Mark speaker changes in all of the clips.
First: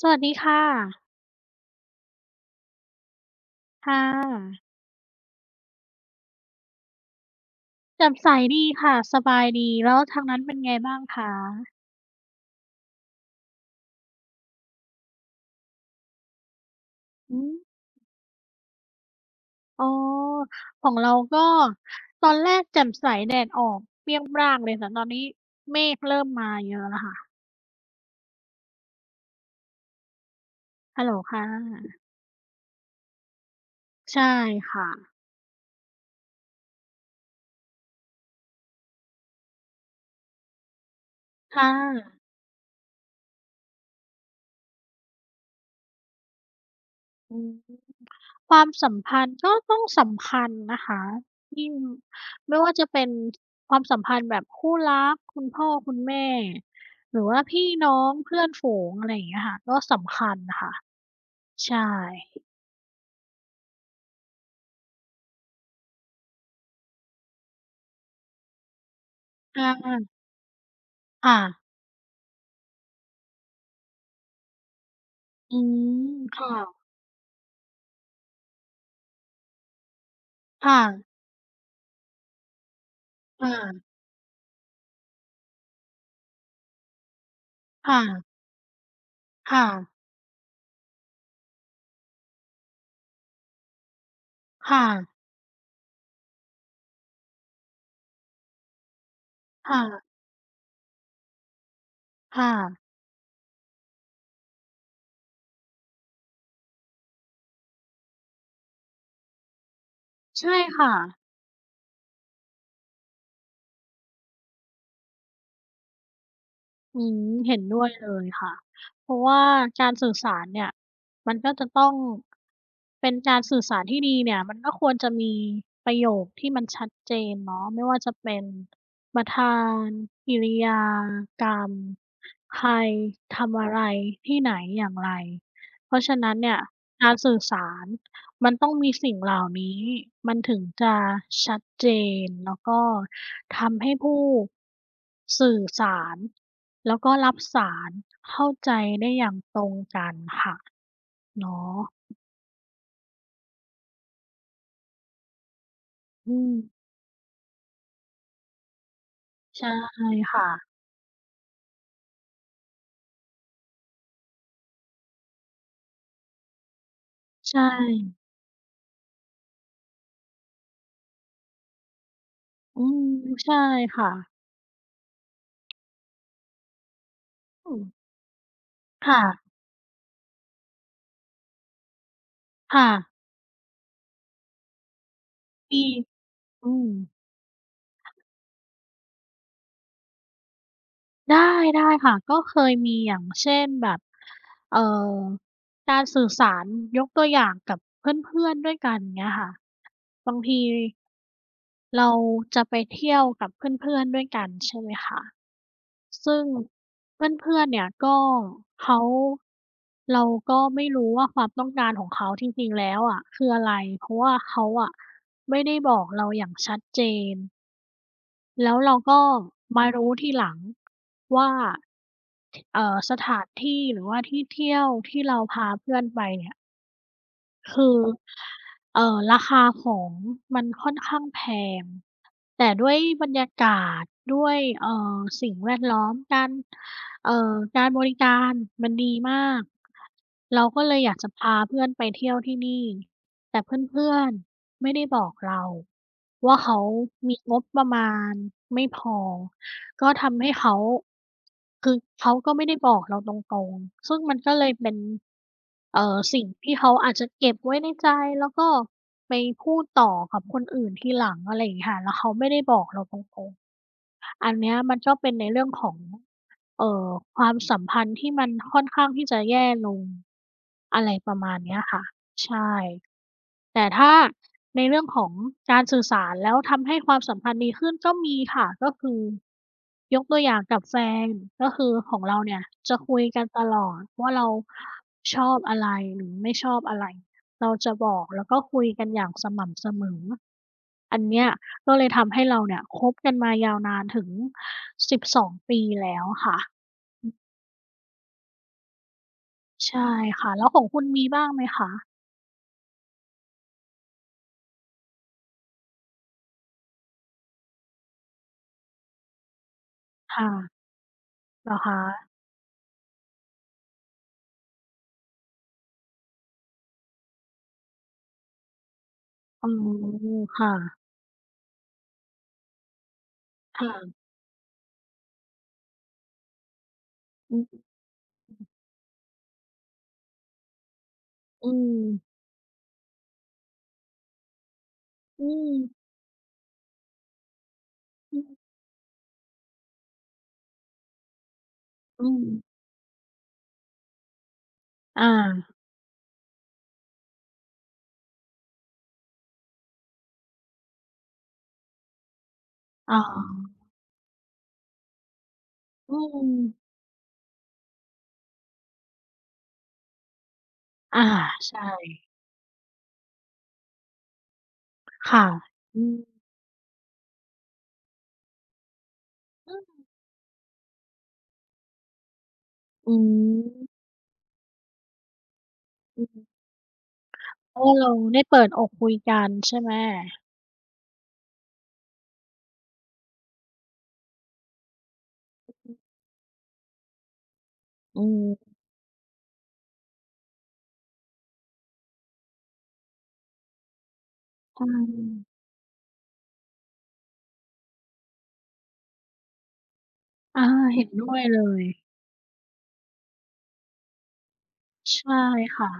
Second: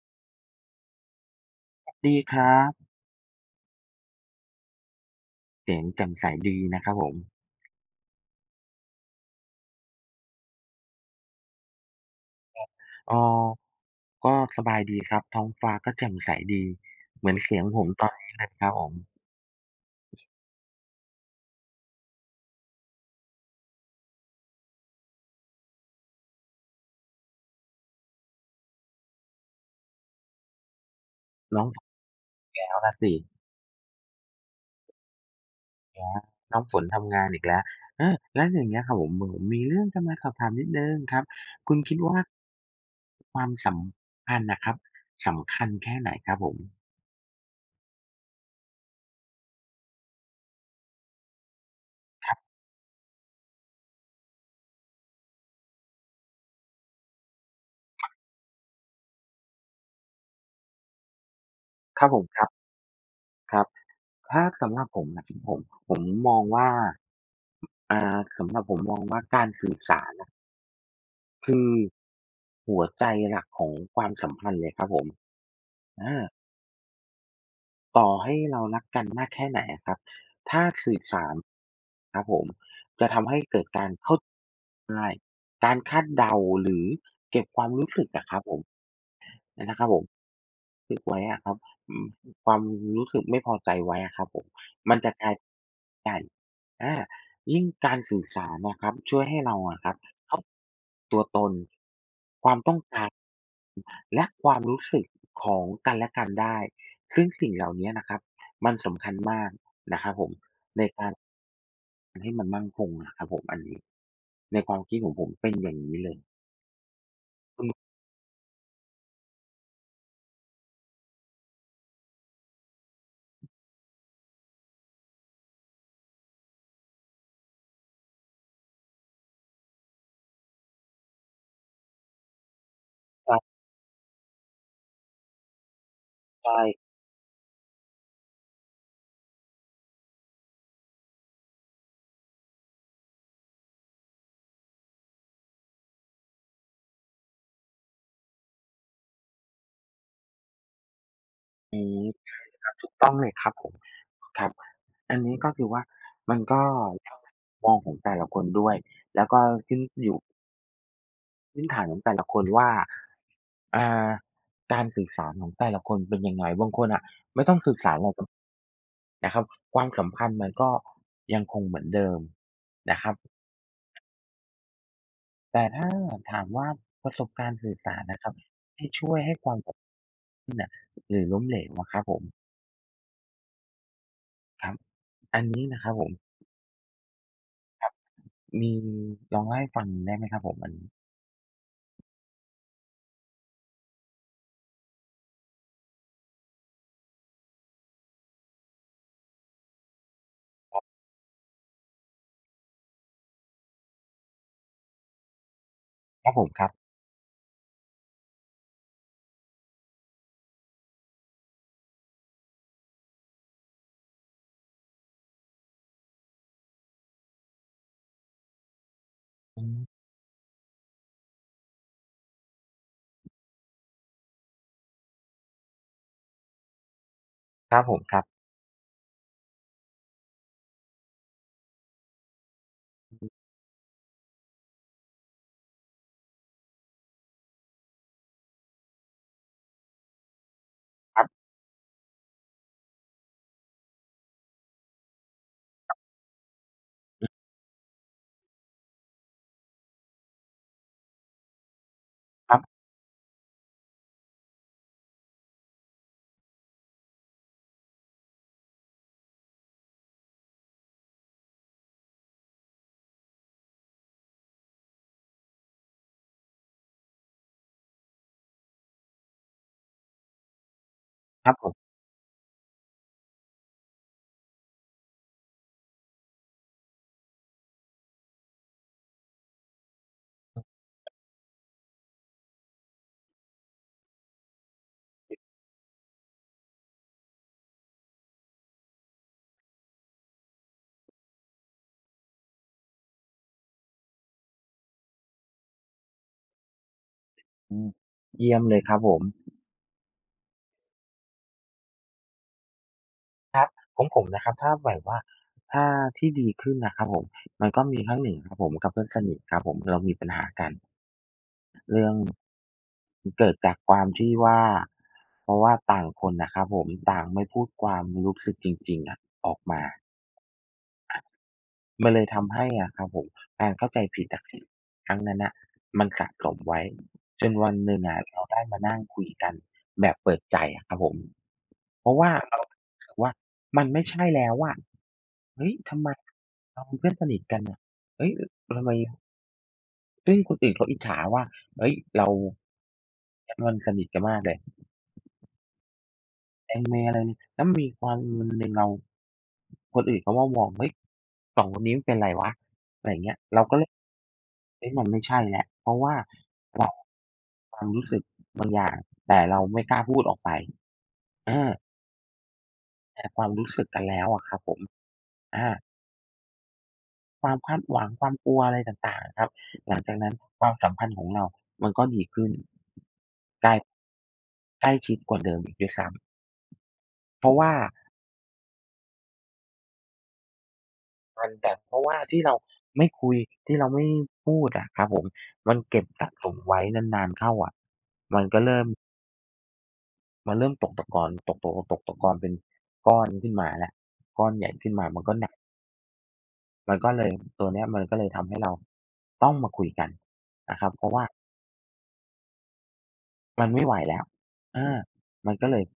Speaker 1: สวัสดีค่ะ
Speaker 2: ดีครับ
Speaker 1: ค่ะ
Speaker 2: เสียงแจ่มใสดีนะครับผม
Speaker 1: แจ่มใสดีค่ะ สบายดี แล้วทางนั้นเป็นไงบ้างคะ
Speaker 2: อ๋อก็สบายดีครับท้องฟ้าก็แจ่มใสดีเหมือน
Speaker 1: อืม
Speaker 2: เสียงผมตอนนี้เลยครับผม
Speaker 1: อ๋อของเราก็ ตอนแรกแจ่มใสแดดออกเปรี้ยงปร้างเลยแต่ตอนนี้เมฆเริ่มมาเยอะแล้วค่ะ ฮัลโหลค่ะ
Speaker 2: น้องแพ้วล่ะสิ
Speaker 1: ใช่ค่ะ
Speaker 2: แหมน้องฝนทำงานอีกแล้วเออแล้วอย่างเงี้ยครับผมผมมีเรื่องจะมาสอบถามนิดหนึ่งครับ
Speaker 1: ค่
Speaker 2: คุณคิดว่า
Speaker 1: ะ
Speaker 2: ความสัมพันธ์น่ะครับสำคัญแค่ไหนครับผม
Speaker 1: อืม ความสัมพันธ์ก็ต้องสัมพันธ์นะคะยิ่ง
Speaker 2: ครับ
Speaker 1: ไม่ว่าจะเป็นความสัมพันธ์แบบคู่รักคุณพ่อคุณแม่หรือว่าพี่น้องเพื่อนฝูงอะไรอย่างเงี้ยค่ะก็สำคัญค่ะใช่
Speaker 2: ครับผมครับครับถ้าสำหรับผมนะครับผมผมมองว่าสำหรับผมมองว่าการ
Speaker 1: อ
Speaker 2: สื่อสาร
Speaker 1: าค่ะ
Speaker 2: คือหัวใจหลักของความสัมพันธ์เลยครับผม
Speaker 1: อืม
Speaker 2: อา
Speaker 1: ค่ะ
Speaker 2: ต่อให้เรารักกันมากแค่ไหนอะครับถ้า
Speaker 1: ค่ะ
Speaker 2: สื่อสารครับผมจะทำให้เกิดกา
Speaker 1: ค่ะ
Speaker 2: รเข้าใจยการคาดเดาหรือเก็บความรู้
Speaker 1: ค่ะ
Speaker 2: สึกอะครับผม
Speaker 1: ค่ะ
Speaker 2: นะครับผมรู้สึกไว้อะครับอืมความรู้สึกไม่พอใจไว้อะครับผม
Speaker 1: ค่ะ
Speaker 2: มันจะกลายใช่อายิ่งการสื่อสารนะครับช่วยให้เราอะ
Speaker 1: ค่ะ
Speaker 2: ครับเข้าตัวตน ค
Speaker 1: ค่ะ
Speaker 2: วามต้องการและความรู้สึกของกันและกันได้ ซึ่งสิ่งเหล่าเนี้ยนะครับมันสำคัญมากนะครับผม
Speaker 1: ใช่
Speaker 2: ใน
Speaker 1: ค่ะ
Speaker 2: การให้มันมั่นคงอะครับผมอันนี้ในความคิดของผมเป็นอย่างนี้เลย
Speaker 1: อืมเห็น
Speaker 2: อื
Speaker 1: ด้ว
Speaker 2: ม
Speaker 1: ยเลยค่ะ เพราะว่าการสื่อสารเนี่ยมันก็จะต้องเป็นการสื่อสารที่ดีเนี่ยมันก็ควรจะมีประโยคที่มันชัดเจนเนาะไม่ว่าจะเป็นประธานกิริยากรรมใคร
Speaker 2: ครั
Speaker 1: ทำ
Speaker 2: บ
Speaker 1: อะไรที่ไหนอย่างไรเพราะฉะนั้นเนี่
Speaker 2: ใช่
Speaker 1: ยการสื่อสารมันต้องมีสิ่งเหล่านี้มันถึงจะชัดเจนแล้วก็ทำให้ผู้สื่อสาร แล้วก็รับสารเข้าใจได้อย่างตรงกันค่ะ
Speaker 2: อื
Speaker 1: เนาะ
Speaker 2: ม ถูกต้องเลยครับผมครับอันนี้ก็คือว่า
Speaker 1: อื
Speaker 2: มัน
Speaker 1: ม
Speaker 2: ก็แล้วแต่มุมมองของแต่ละคนด้วยแล้วก็
Speaker 1: ใช่
Speaker 2: ขึ้นอยู่
Speaker 1: ค่ะ
Speaker 2: พื้นฐานของแต่ละคนว่าอ่าการสื่อสารของแต่ละคนเป็นยังไงบางคนอ่ะไม่ต้อง
Speaker 1: ใช่
Speaker 2: สื่อสารอะไรกันนะครับความสัมพันธ์มันก็ยังคงเหมือนเดิม
Speaker 1: อื
Speaker 2: นะค
Speaker 1: ม
Speaker 2: รับ
Speaker 1: ใช่ค่ะ
Speaker 2: แต่ถ้าถามว่าประสบการณ์สื่
Speaker 1: อื
Speaker 2: อ
Speaker 1: ม
Speaker 2: สารนะครับที่ช่วย
Speaker 1: ค่ะ
Speaker 2: ให้ความสัมพันธ์น่ะหรือล้มเหลวอะครับผม
Speaker 1: ค่ะ
Speaker 2: ครับอันนี้นะ
Speaker 1: มี
Speaker 2: ครับผม
Speaker 1: อืม
Speaker 2: มีลองเล่าให้ฟังได้ไหมครับผมอัน
Speaker 1: ได้ได้ค่ะก็เคยมีอย่างเช่นแบบเอ่อการสื่อสารยกตัวอย่างกับเพื่อนๆด้วยกันเงี้ยค่ะบางทีเราจะไปเที่ยวกับเพื่อนๆด้วยกันใช่ไหมคะ
Speaker 2: ครับผ
Speaker 1: ซึ่ง
Speaker 2: มครับ
Speaker 1: เพื่อนๆเนี่ยก็เขาเราก็ไม่รู้ว่าความต้องการของเขาจริงๆแล้วอะคืออะไรเพราะว่าเขาอะไม่ได้บอกเราอย่างชัดเจนแล้วเราก็
Speaker 2: อื
Speaker 1: มา
Speaker 2: ม
Speaker 1: รู้ทีหลังว่าทสถานที่หรือว่าที่เที่ยวที่เราพาเพื่อนไปเนี่ย
Speaker 2: ครับ
Speaker 1: คื
Speaker 2: ผ
Speaker 1: อ
Speaker 2: มครับ
Speaker 1: ราคาของมันค่อนข้างแพงแต่ด้วยบรรยากาศด้วยสิ่งแวดล้อมการการบริการมันดีมากเราก็เลยอยา
Speaker 2: ค
Speaker 1: ก
Speaker 2: รั
Speaker 1: จะ
Speaker 2: บ
Speaker 1: พาเพื่อนไปเที่ยวที่นี่แต่เพื่อนๆไม่ได้บอกเราว่าเขา
Speaker 2: อือ
Speaker 1: มีงบประมาณไม่พอ ก็ทำให้เขาคือเขา
Speaker 2: ค
Speaker 1: ก็
Speaker 2: รั
Speaker 1: ไม่ได้
Speaker 2: บ
Speaker 1: บอกเราตรงๆซึ่งมันก็เลยเป็นสิ่งที่เขาอาจจะเก็บไว้ในใจแล้วก็ไปพูดต่อกับคนอื่นทีหลังอะไรอย่างเงี้ยค่ะแล้วเขาไม่ได้บอกเราตรงๆอันเนี้ยมันก็เป็นในเรื่องของเอ่อความสัมพันธ์ที่มันค่อนข้างที่จะแย่ลงอะไรประ
Speaker 2: ครั
Speaker 1: มา
Speaker 2: บ
Speaker 1: ณ
Speaker 2: ผ
Speaker 1: เนี้ย
Speaker 2: ม
Speaker 1: ค่ะใช่ แต่ถ้าในเรื่องของการสื่อสารแล้วทำให้ความสัมพันธ์ดีขึ้นก็มีค่ะก็คือยกตัวอย่างกับแฟนก็คือของเราเนี่ยจะคุยกันตลอดว่าเราชอบอะไรหรือไม่ชอบอะไรเราจะบอกแล้วก็คุยกันอย่างสม่ำเสมออันเนี้ยก็เลยทำให้เราเนี่ยคบกันมายาวนานถึง12ปีแล้วค่ะ
Speaker 2: อืมเยี่ยมเลยครับผม
Speaker 1: ใช่ค่ะแล้วของคุณมีบ้างไหมคะ
Speaker 2: ของผมนะครับถ้าแบบว่าถ้าที่ดีขึ้นนะครับผมมันก็มีครั้งหนึ่งครับผมกับเพื่อนสนิทครับผมเรามีปัญหา
Speaker 1: ค่ะ
Speaker 2: กัน
Speaker 1: เหรอคะ
Speaker 2: เรื่องเกิดจากความที่ว่าเพราะว่าต่างคนน่ะครับผมต่างไม่พูดความรู้สึกจริงๆอะออก
Speaker 1: อ๋อ
Speaker 2: มา
Speaker 1: ค่ะ
Speaker 2: มันเลยทำให้อะครับผมการเข้าใจ
Speaker 1: ค่ะ
Speaker 2: ผิดอะครั้งนั้นน่ะมันสะสมไว้จน
Speaker 1: อื
Speaker 2: วัน
Speaker 1: อ
Speaker 2: หนึ่งอะเราได้มานั่งคุยกันแบบเปิดใจอะครับผม
Speaker 1: อื
Speaker 2: เพราะว่า
Speaker 1: ม
Speaker 2: เรารู้สึกว่ามันไม่ใช่แล้วอะ
Speaker 1: อื
Speaker 2: เฮ้ยทำ
Speaker 1: ม
Speaker 2: ไมเราเป็นเพื่อนสนิทกันน่ะเฮ้ย
Speaker 1: อืม
Speaker 2: ทำไมซึ่งคนอื่นเขาอิจฉาว่าเฮ้ย
Speaker 1: อื
Speaker 2: เรา
Speaker 1: ม
Speaker 2: มันสนิทกันมากเลย
Speaker 1: อา
Speaker 2: แองเมอะไรเนี่ยแล้วมีความันหนึ่งเราคนอื่นเขามามองเฮ้ยสองคนนี้มันเป็นไรวะอะไรอ
Speaker 1: อ๋อ
Speaker 2: ย่างเงี้ยเราก็เลยเฮ้ยมันไม่ใช่แล้วเพราะว่า
Speaker 1: อื
Speaker 2: เรา
Speaker 1: ม
Speaker 2: ความรู้สึกบางอย่างแต่เราไม่กล้าพูดออกไป
Speaker 1: อา
Speaker 2: อา
Speaker 1: ใช่
Speaker 2: แตรความรู้สึกกันแล้วอะครับผม
Speaker 1: ค่ะ
Speaker 2: อา
Speaker 1: อืม
Speaker 2: ความคาดหวังความกลัวอะไรต่างๆอะครับ
Speaker 1: อื
Speaker 2: หลั
Speaker 1: ม
Speaker 2: งจากนั้นความสัมพันธ์ของเรามันก็ดีขึ้น
Speaker 1: อื
Speaker 2: ใกล
Speaker 1: ม
Speaker 2: ใกล้ชิดกว่าเดิมอีกด้วยซ้
Speaker 1: อืม
Speaker 2: ำเพราะว่า
Speaker 1: เพราะว่าเราได้เปิดอกคุยกันใช่ไหม
Speaker 2: มันแต่เพราะว่าที่เราไม่คุยที่เราไม่พูดอะครับผมมันเก็บสะสมไว้นานๆเข้าอะ
Speaker 1: อื
Speaker 2: มันก็
Speaker 1: ม
Speaker 2: เริ่มมันเริ่มตกตะกอนตกๆๆตกตะกอนเป็นก้อนขึ้นมาแล้วก้อนใหญ่
Speaker 1: ใช
Speaker 2: ขึ้นมามันก็ห
Speaker 1: ่
Speaker 2: นักมันก็เลยตัวเนี้ยมันก็เลยทำให้เราต้องมาคุยกัน
Speaker 1: อา
Speaker 2: นะครับเพ
Speaker 1: เห็น
Speaker 2: ราะว่า
Speaker 1: ด้วยเลย
Speaker 2: มันไม่ไหวแล้วอา
Speaker 1: ใช่
Speaker 2: มันก็เลย
Speaker 1: ค่ะ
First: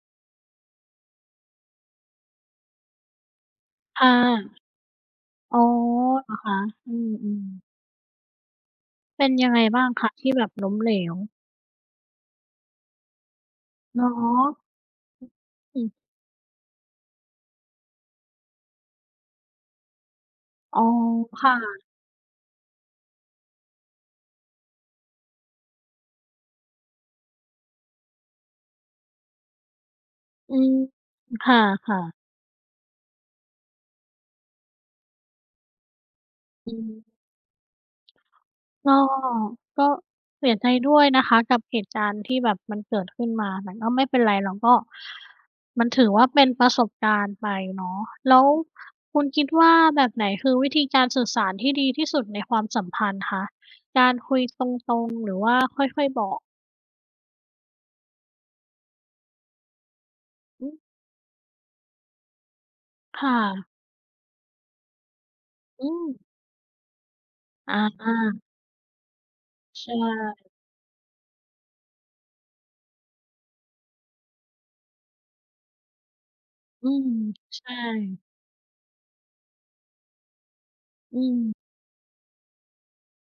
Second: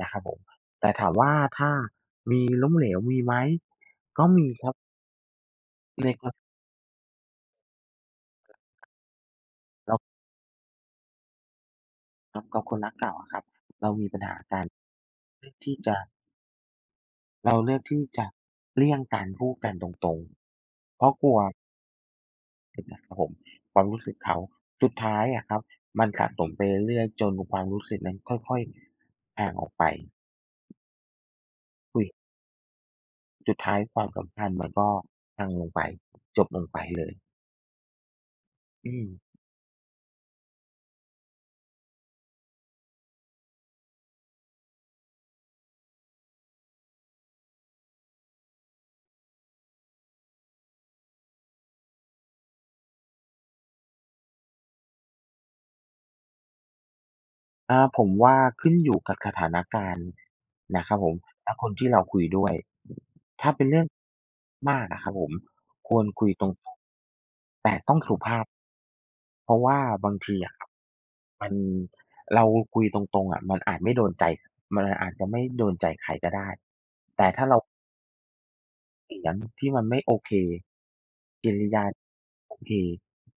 Speaker 2: นะครับผมแต่ถามว่าถ้ามีล้มเหลวมีไหม
Speaker 1: ค่
Speaker 2: ก็มี
Speaker 1: ะ
Speaker 2: ครับ
Speaker 1: อ๋อ
Speaker 2: ในค
Speaker 1: เหร
Speaker 2: น
Speaker 1: อคะอืมๆเป็นยังไงบ้าง
Speaker 2: เรา
Speaker 1: คะที่แบบล้มเหลว
Speaker 2: ครับกับคนรักเก่าอะครับเรา
Speaker 1: เหร
Speaker 2: มี
Speaker 1: อ
Speaker 2: ปัญหากันเลือกที่
Speaker 1: อืม
Speaker 2: จะเราเลือกที่จะเลี่ยงการพูดกันตรง
Speaker 1: อ๋อ
Speaker 2: ๆเพราะกลัว
Speaker 1: ค่ะ
Speaker 2: นะครับผมความรู้สึกเขาสุดท้ายอะครับมันสะสมไปเรื่อยๆจนความรู้สึกนั้นค่อยๆห่างออกไป
Speaker 1: อืมค
Speaker 2: คุ
Speaker 1: ่ะ
Speaker 2: ย
Speaker 1: ๆ
Speaker 2: สุดท้ายความสัมพันธ์มันก็พังลงไปจบลง
Speaker 1: อื
Speaker 2: ไปเลย
Speaker 1: ม
Speaker 2: อื
Speaker 1: ก็
Speaker 2: ม
Speaker 1: ก็เสียใจด้วยนะคะกับเหตุการณ์ที่แบบมันเกิดขึ้นมาแต่ก็ไม่เป็นไรเราก็มันถือว่าเป็นประสบการณ์ไปเนาะแล้วคุณคิดว่าแบบไหนคือวิธีการสื่อสารที่ดีที่สุดในความสัมพันธ์คะการคุยตรงๆหรือว่าค่อยๆบอก
Speaker 2: อาผมว่าขึ้นอยู่กับสถานการณ์
Speaker 1: อืม
Speaker 2: นะครับผมและคนที่เราคุยด้วย
Speaker 1: ค่ะ
Speaker 2: ถ้าเป็นเรื่องมากอะครับผมค
Speaker 1: อื
Speaker 2: วร
Speaker 1: ม
Speaker 2: คุยตรงๆ
Speaker 1: อ
Speaker 2: แต่ต้องสุภา
Speaker 1: า
Speaker 2: พเพราะว่า
Speaker 1: ๆใช่
Speaker 2: บางทีอะครับมันเราคุยตรงๆอะมันอาจไม่โดนใจมันอาจจะไม่โดนใจใครก็ได้
Speaker 1: อืม
Speaker 2: แต่ถ้าเรา
Speaker 1: ใช่
Speaker 2: เสียงที่มันไม่โอเค
Speaker 1: อืม
Speaker 2: กิริยาโอเค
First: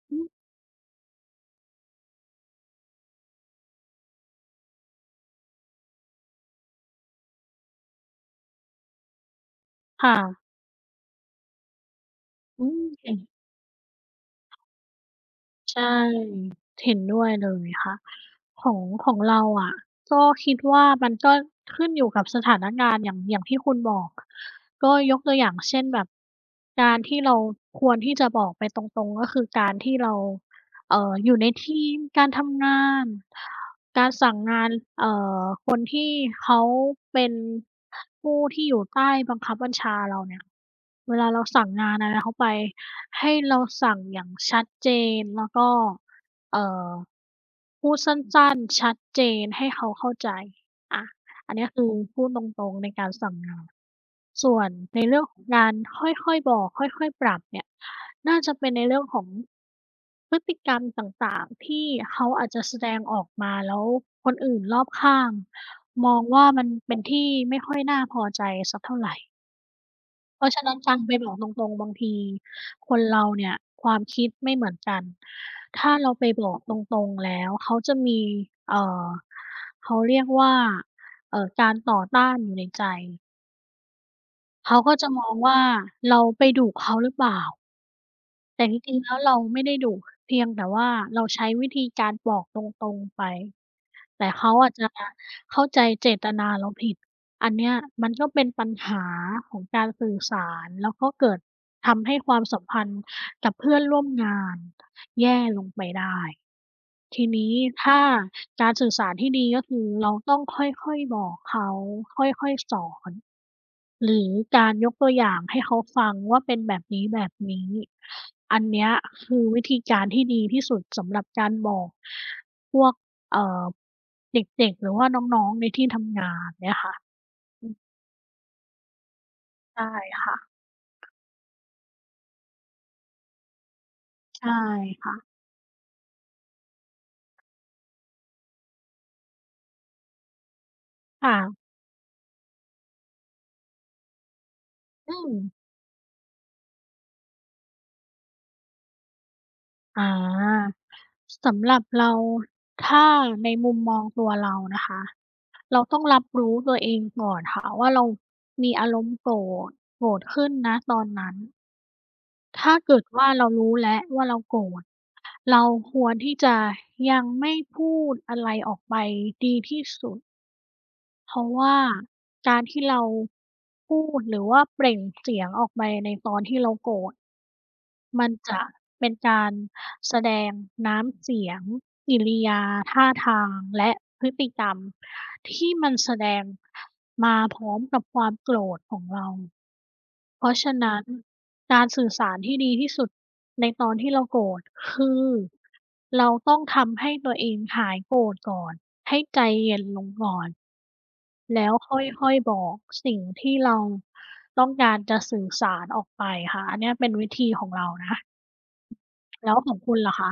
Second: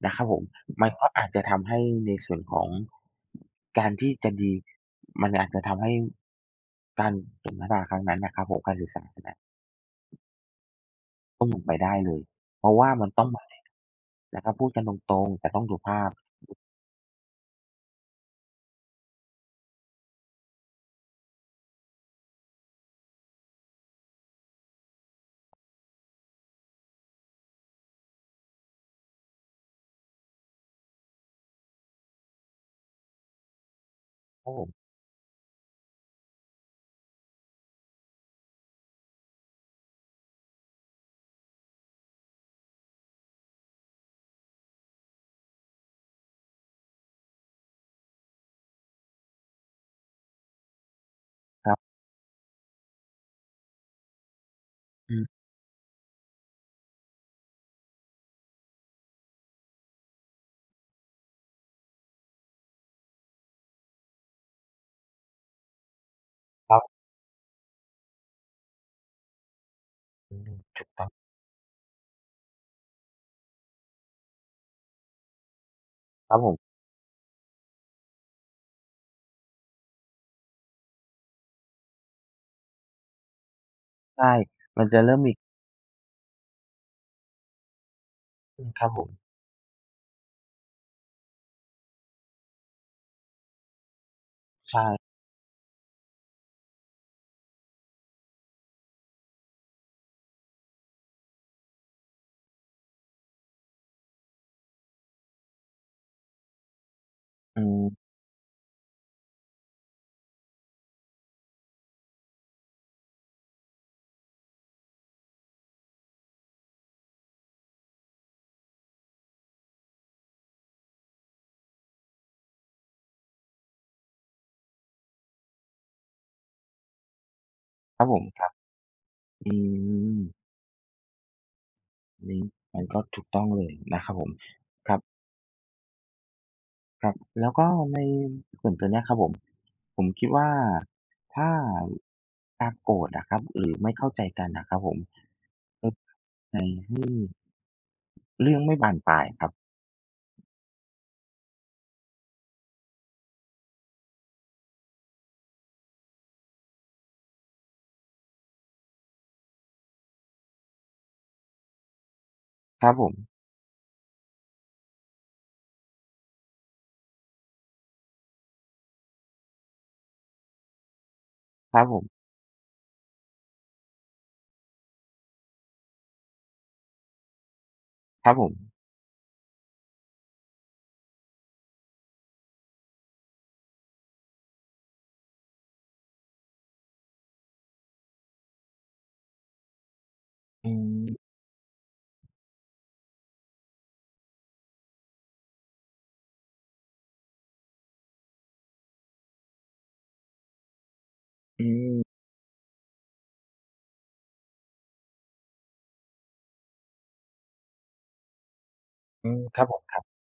Speaker 2: นะ
Speaker 1: อื
Speaker 2: ครับ
Speaker 1: ม
Speaker 2: ผมมันก็อาจจะทำให้ในส่วนของการที่จะดีมันอาจจะทำให้การสนทนาครั้งนั้นนะครับผมการสื่อสารน่ะ
Speaker 1: ค่ะ
Speaker 2: ต้องลงไปได้เลยเพ
Speaker 1: อื
Speaker 2: ราะ
Speaker 1: ม
Speaker 2: ว่ามัน
Speaker 1: เห็น
Speaker 2: ต้องมาในนะครับพูดกันตรงๆแต่ต้อง
Speaker 1: ใช
Speaker 2: สุภาพ
Speaker 1: ่เห็นด้วยเลยค่ะของของเราอะก็คิดว่ามันก็ขึ้นอยู่กับสถานการณ์อย่างอย่างที่คุณบอกก็ยกตัวอย่างเช่นแบบการที่เราควรที่จะบอกไปตรงๆก็คือการที่เรา เอ่ออยู่ในทีมการทำงานการสั่ง
Speaker 2: ครับผ
Speaker 1: งาน
Speaker 2: ม
Speaker 1: เอ่อคนที่เขาเป็นผู้ที่อยู่ใต้บังคับบัญชาเราเนี่ยเวลาเราสั่งงานอะไรเขาไปให้เราสั่งอย่างชัดเจนแล้วก็เอ่อพูดสั้นๆชัดเจนให้เขาเข้าใจอา อันเนี้
Speaker 2: ค
Speaker 1: ย
Speaker 2: รั
Speaker 1: คือ
Speaker 2: บ
Speaker 1: พูดตรงๆในการสั่งงาน ส่วนใน
Speaker 2: อื
Speaker 1: เรื่องขอ
Speaker 2: ม
Speaker 1: งการค่อยๆบอกค่อยๆปรับเนี่ยน่าจะเป็นในเรื่องของพฤติกรรมต่างๆที่เขาอาจจะแสดงออกมาแล้วคนอื่นรอบข้างมองว่ามัน
Speaker 2: ครั
Speaker 1: เป็น
Speaker 2: บ
Speaker 1: ที่ไม่ค่อยน่าพอใจสักเท่าไร
Speaker 2: อื
Speaker 1: เพ
Speaker 2: ม
Speaker 1: ราะฉะนั้น
Speaker 2: ถูก
Speaker 1: ฟัง
Speaker 2: ต้อง
Speaker 1: ไปบอกตรงๆบางทีคนเราเนี่ยความคิดไม่เหมือนกันถ้าเราไป
Speaker 2: ครับ
Speaker 1: บ
Speaker 2: ผ
Speaker 1: อกต
Speaker 2: ม
Speaker 1: รงๆแล้วเขาจะมีเอ่อเขาเรียกว่าการต่อต้านอยู่ในใจ
Speaker 2: ใช่
Speaker 1: เขา
Speaker 2: มัน
Speaker 1: ก็
Speaker 2: จะ
Speaker 1: จะ
Speaker 2: เริ่ม
Speaker 1: มอ
Speaker 2: มี
Speaker 1: งว่าเราไปดุเขาหรือเปล่า
Speaker 2: อื
Speaker 1: แต่
Speaker 2: ม
Speaker 1: จ
Speaker 2: ครับ
Speaker 1: ริง
Speaker 2: ผ
Speaker 1: ๆ
Speaker 2: ม
Speaker 1: แล้วเราไม่ได้ดุเพียงแต่ว่าเราใช้วิธีการบอกตรงๆไปแต่เขาอาจ
Speaker 2: ใช่
Speaker 1: จะเข้าใจเจตนาเราผิดอันเนี้ยมันก็เป็นปัญหาของการสื่อสารแล้วก็เกิดทำให้ความสัมพันธ์กับเพื่อนร่วมงานแย่ลงไปได้ทีนี้
Speaker 2: อื
Speaker 1: ถ้า
Speaker 2: ม
Speaker 1: การสื่อสารที่ดีก็คือเราต้องค่อยๆบอกเขาค่อยๆสอน หรือการยกตัวอย่างให้เขาฟังว่าเป็นแบบนี้แบบนี้อันเนี้ยคือวิธีการที่ดีที่สุดสำหรับการบอกพวกเอ่อเด็กๆหรือว่าน้องๆในที่ทำงานเนี่ยค่ะ
Speaker 2: ครับผมครับอื
Speaker 1: ใช่
Speaker 2: ม
Speaker 1: ค่ะ
Speaker 2: นี่มันก็ถูกต้องเลยนะครับผม
Speaker 1: ใช่
Speaker 2: ครับ
Speaker 1: ค่ะ
Speaker 2: ครับแล้วก็ในส่วนตัวเนี้ยครับผมผมคิดว่าถ้า
Speaker 1: ค่ะ
Speaker 2: การโกรธอะครับหรือไม่เข้าใจกันน่ะครับผม
Speaker 1: อืม
Speaker 2: ลดในให้เรื่องไม่บานปลายครับ
Speaker 1: อาสำหรับเราถ้าในมุมมองตัวเรานะคะเราต้องรับรู้ตัวเองก่อนค่ะว่าเรามีอารมณ์โกรธโกรธขึ้นณตอนนั้น ถ้า
Speaker 2: ครับ
Speaker 1: เกิ
Speaker 2: ผ
Speaker 1: ด
Speaker 2: ม
Speaker 1: ว่าเรารู้แล้วว่าเราโกรธเราควรที่จะยังไม่พูดอะไรออกไปดีที่สุดเพราะ
Speaker 2: ค
Speaker 1: ว่า
Speaker 2: รับผม
Speaker 1: การที่เราพูดหรือว่าเปล่งเสียงออกไปในตอนที่เราโกรธ
Speaker 2: ค
Speaker 1: มั
Speaker 2: รั
Speaker 1: น
Speaker 2: บผม
Speaker 1: จะเป็นการแสดงน้ำเสียงกิริยาท่าทางและพฤติกรรมที่มันแสดงมาพร้อมกับความโกรธของเรา เพราะ
Speaker 2: อื
Speaker 1: ฉะนั้น
Speaker 2: ม
Speaker 1: การสื่อสารที่ดีที่สุดในตอนที่เราโกรธคือเราโกรธก่อนให้ใจเย็นลงก่อน
Speaker 2: อื
Speaker 1: แล้ว
Speaker 2: ม
Speaker 1: ค่อยๆบอกสิ่งที่เราต้องการจะสื่อสารออกไปค่ะอันเนี้ยเป็นวิธีของเรานะ
Speaker 2: อืม
Speaker 1: แล้
Speaker 2: ค
Speaker 1: ว
Speaker 2: รับ
Speaker 1: ข
Speaker 2: ผ
Speaker 1: อง
Speaker 2: ม
Speaker 1: คุณล่ะคะ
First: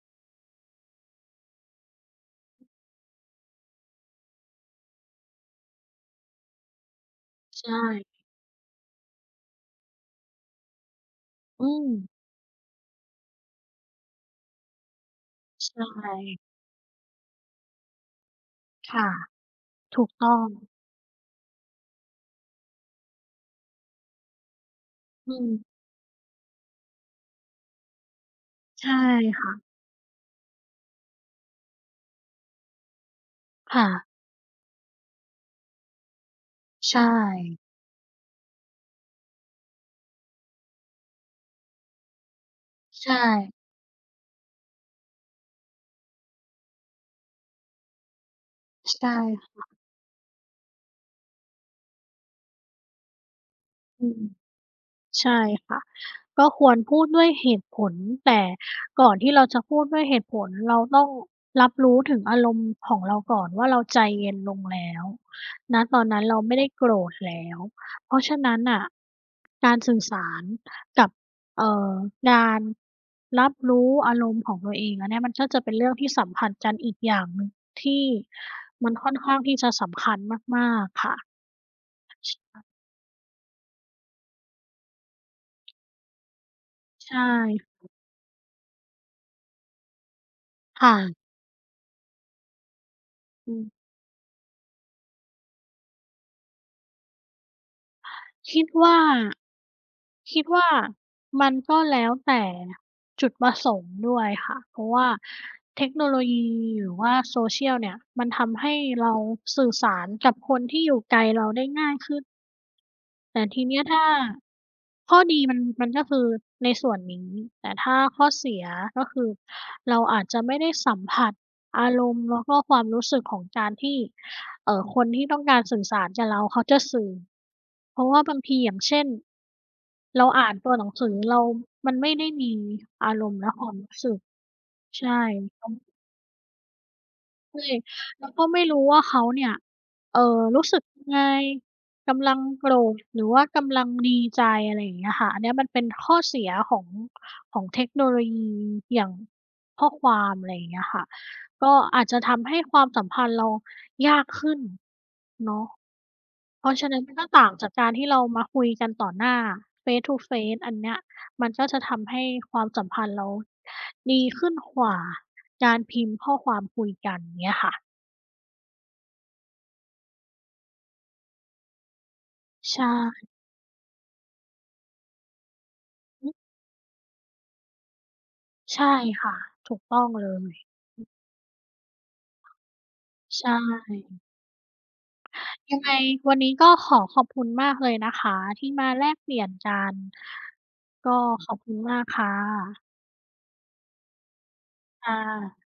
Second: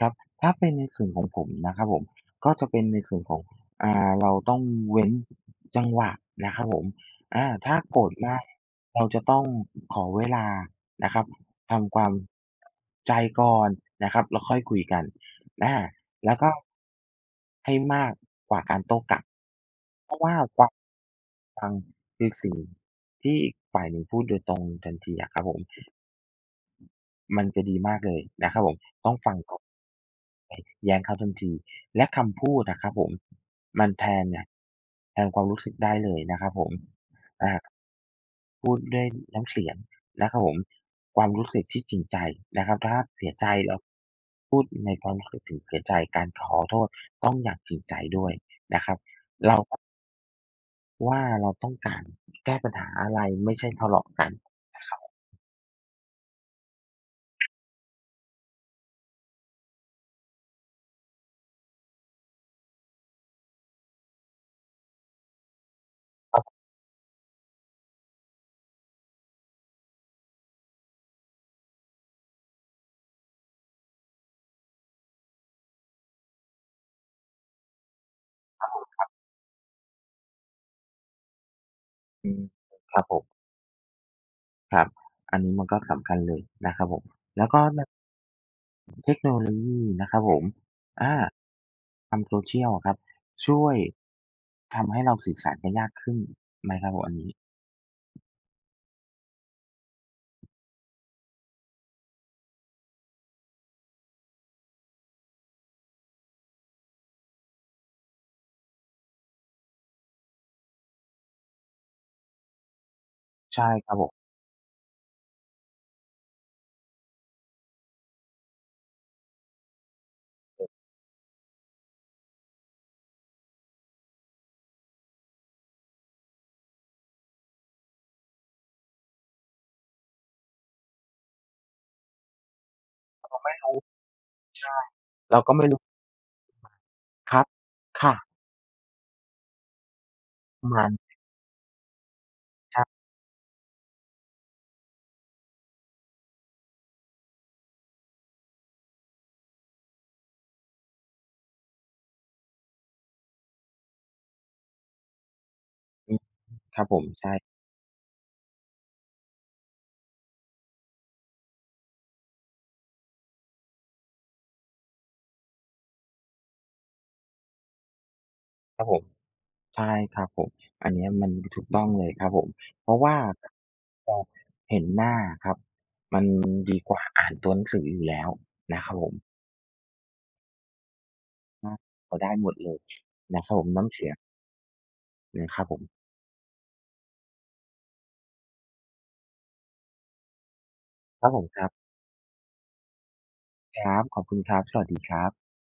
Speaker 2: ครับถ้าเป็นในส่วนของผมนะครับผมก็จะเป็นในส่วนของเราต้องเว้นจังหวะนะครับผมอาถ้า
Speaker 1: ใช่
Speaker 2: โกรธมากเราจะต้องขอเวลานะครับ
Speaker 1: อืม
Speaker 2: ทำความใจก่อนนะครับแล้วค่อยคุยกันอา
Speaker 1: ใช่
Speaker 2: แล้วก็ให้มากกว่าการโต้
Speaker 1: ค่ะ
Speaker 2: กลับ
Speaker 1: ถู
Speaker 2: เพ
Speaker 1: ก
Speaker 2: ราะ
Speaker 1: ต้
Speaker 2: ว่า
Speaker 1: อง
Speaker 2: ความฟังคือสิ่งที่อีกฝ่ายหนึ่งพูดโดยตรงทันทีอะ
Speaker 1: อื
Speaker 2: ครับ
Speaker 1: ม
Speaker 2: ผมมันจะดีมากเลยนะครับผม
Speaker 1: ใช่
Speaker 2: ต้องฟัง
Speaker 1: ค่ะ
Speaker 2: ก่อน แย้งเขาทันทีและคำพูดอะครับผมมั
Speaker 1: ค่ะ
Speaker 2: นแทนเนี่ยแทนความรู้สึกได้เลยนะครับผม
Speaker 1: ใช่
Speaker 2: อ่าพูดด้วยน้ำเสียงนะครับผมความรู้สึกที่จริงใจนะครับถ้า
Speaker 1: ใช่
Speaker 2: เสียใจเราพูดในความรู้สึกถึงเสียใจการขอโทษต้องอย่างจริงใจด้วยนะครับ
Speaker 1: ใช่
Speaker 2: ว่าเราต้องการแก้ปัญหาอะไรไม่ใช่ทะ
Speaker 1: อื
Speaker 2: เลาะ
Speaker 1: ม
Speaker 2: กันนะครับ
Speaker 1: ใช่ค่ะ ก็ควรพูดด้วยเหตุผลแต่ก่อนที่เราจะพูดด้วยเหตุผลเราต้องรับรู้ถึงอารมณ์ของเราก่อนว่าเราใจเย็นลงแล้วณตอนนั้นเราไม่ได้โกรธแล้วเพราะฉะนั้นน่ะการสื่อสารกับเอ่อการรับรู้อารมณ์ของตัวเองอันเนี้ยมันก็จะเป็นเรื่องที่สัมพันธ์กันอีกอย่างหนึ่งที่มันค่อนข้างที่จะสำคัญมากๆค่ะ
Speaker 2: อืมครับผมครับอันนี้มันก็สำคัญเลยนะครับผม
Speaker 1: ใช่
Speaker 2: แล้วก็ใน เทคโนโลยีนะครับผมอา
Speaker 1: ค่ะ
Speaker 2: ทำโซเช i a l อะครับ
Speaker 1: อื
Speaker 2: ช่วย
Speaker 1: ม
Speaker 2: ทำให้เราสื่อสารกันยากขึ้นไหมครับผมอันนี้
Speaker 1: คิดว่า คิดว่ามันก็แล้วแต่จุดประสงค์ด้วยค่ะ เพราะว่าเทคโนโลยีหรือว่า Social เนี่ยมันทำให้เราสื่อสารกับคนที่อยู่ไกลเราได้ง่ายขึ้น แต่ที
Speaker 2: ใช่
Speaker 1: เนี้ย
Speaker 2: ครับผ
Speaker 1: ถ้า
Speaker 2: ม
Speaker 1: ข้อดีมันก็คือในส่วนนี้แต่ถ้าข้อเสียก็คือเราอาจจะไม่ได้สัมผัสอารมณ์แล้วก็ความรู้สึกของการที่คนที่ต้องการสื่อสารกับเราเขาจะสื่อเพราะว่าบางทีอย่างเช่นเราอ่านตัวหนังสือเรามันไม่ได้มีอารมณ์และความรู้สึก
Speaker 2: ใช่
Speaker 1: ใช่
Speaker 2: เราก็ไม่
Speaker 1: เรา
Speaker 2: รู้ครับ
Speaker 1: ใช่
Speaker 2: ค่ะ
Speaker 1: แล้วก็ไม่รู้ว่าเขาเนี่ย
Speaker 2: ป
Speaker 1: รู้
Speaker 2: ระ
Speaker 1: สึก
Speaker 2: มาณ
Speaker 1: ยังไงกำลังโกร
Speaker 2: ใช่
Speaker 1: ธหรือว่ากำลังดีใจอะไรอย่างเงี้ยค่ะอันเนี้ยมันเป็นข้อเสียของของเทคโนโลยีอย่างข้อความอะไรอย่างเงี้ยค่ะก็อาจจะทำให้ความสัมพันธ์เรายากขึ้นเนาะ
Speaker 2: อืม
Speaker 1: เพ
Speaker 2: ค
Speaker 1: ราะ
Speaker 2: รับ
Speaker 1: ฉะ
Speaker 2: ผ
Speaker 1: นั้น
Speaker 2: ม
Speaker 1: มันก็
Speaker 2: ใช่
Speaker 1: ต่างจากการที่เรามาคุยกันต่อหน้า face to face อันเนี้ยมันก็จะทำให้ความสัมพันธ์เราดีขึ้นกว่าการพิมพ์ข้อความคุยกันเงี้ยค่ะ
Speaker 2: ครับผมใช่ครับผมอันเนี้ยมันถูกต้องเลยครับผม
Speaker 1: ใช่
Speaker 2: เพราะว่าพอเห็นหน้าครับมันดีกว่าอ่านตัวหนังสืออยู่แล้วนะค
Speaker 1: ใช่
Speaker 2: รับผม
Speaker 1: ค่ะถูกต้องเลย
Speaker 2: อาพอได้หมดเลยนะครับ
Speaker 1: ใช่
Speaker 2: ผมน้ำเสียงนะครับผ
Speaker 1: ยัง
Speaker 2: ม
Speaker 1: ไงวันนี้ก็ขอขอบคุณมากเลยนะคะที่มาแลกเปลี่ยนกันก็
Speaker 2: ครับผม
Speaker 1: ขอ
Speaker 2: ค
Speaker 1: บ
Speaker 2: รั
Speaker 1: คุณ
Speaker 2: บ
Speaker 1: มากค่ะ
Speaker 2: ครับขอบคุณครับ สวัสดีค
Speaker 1: ค่
Speaker 2: รับ
Speaker 1: ะ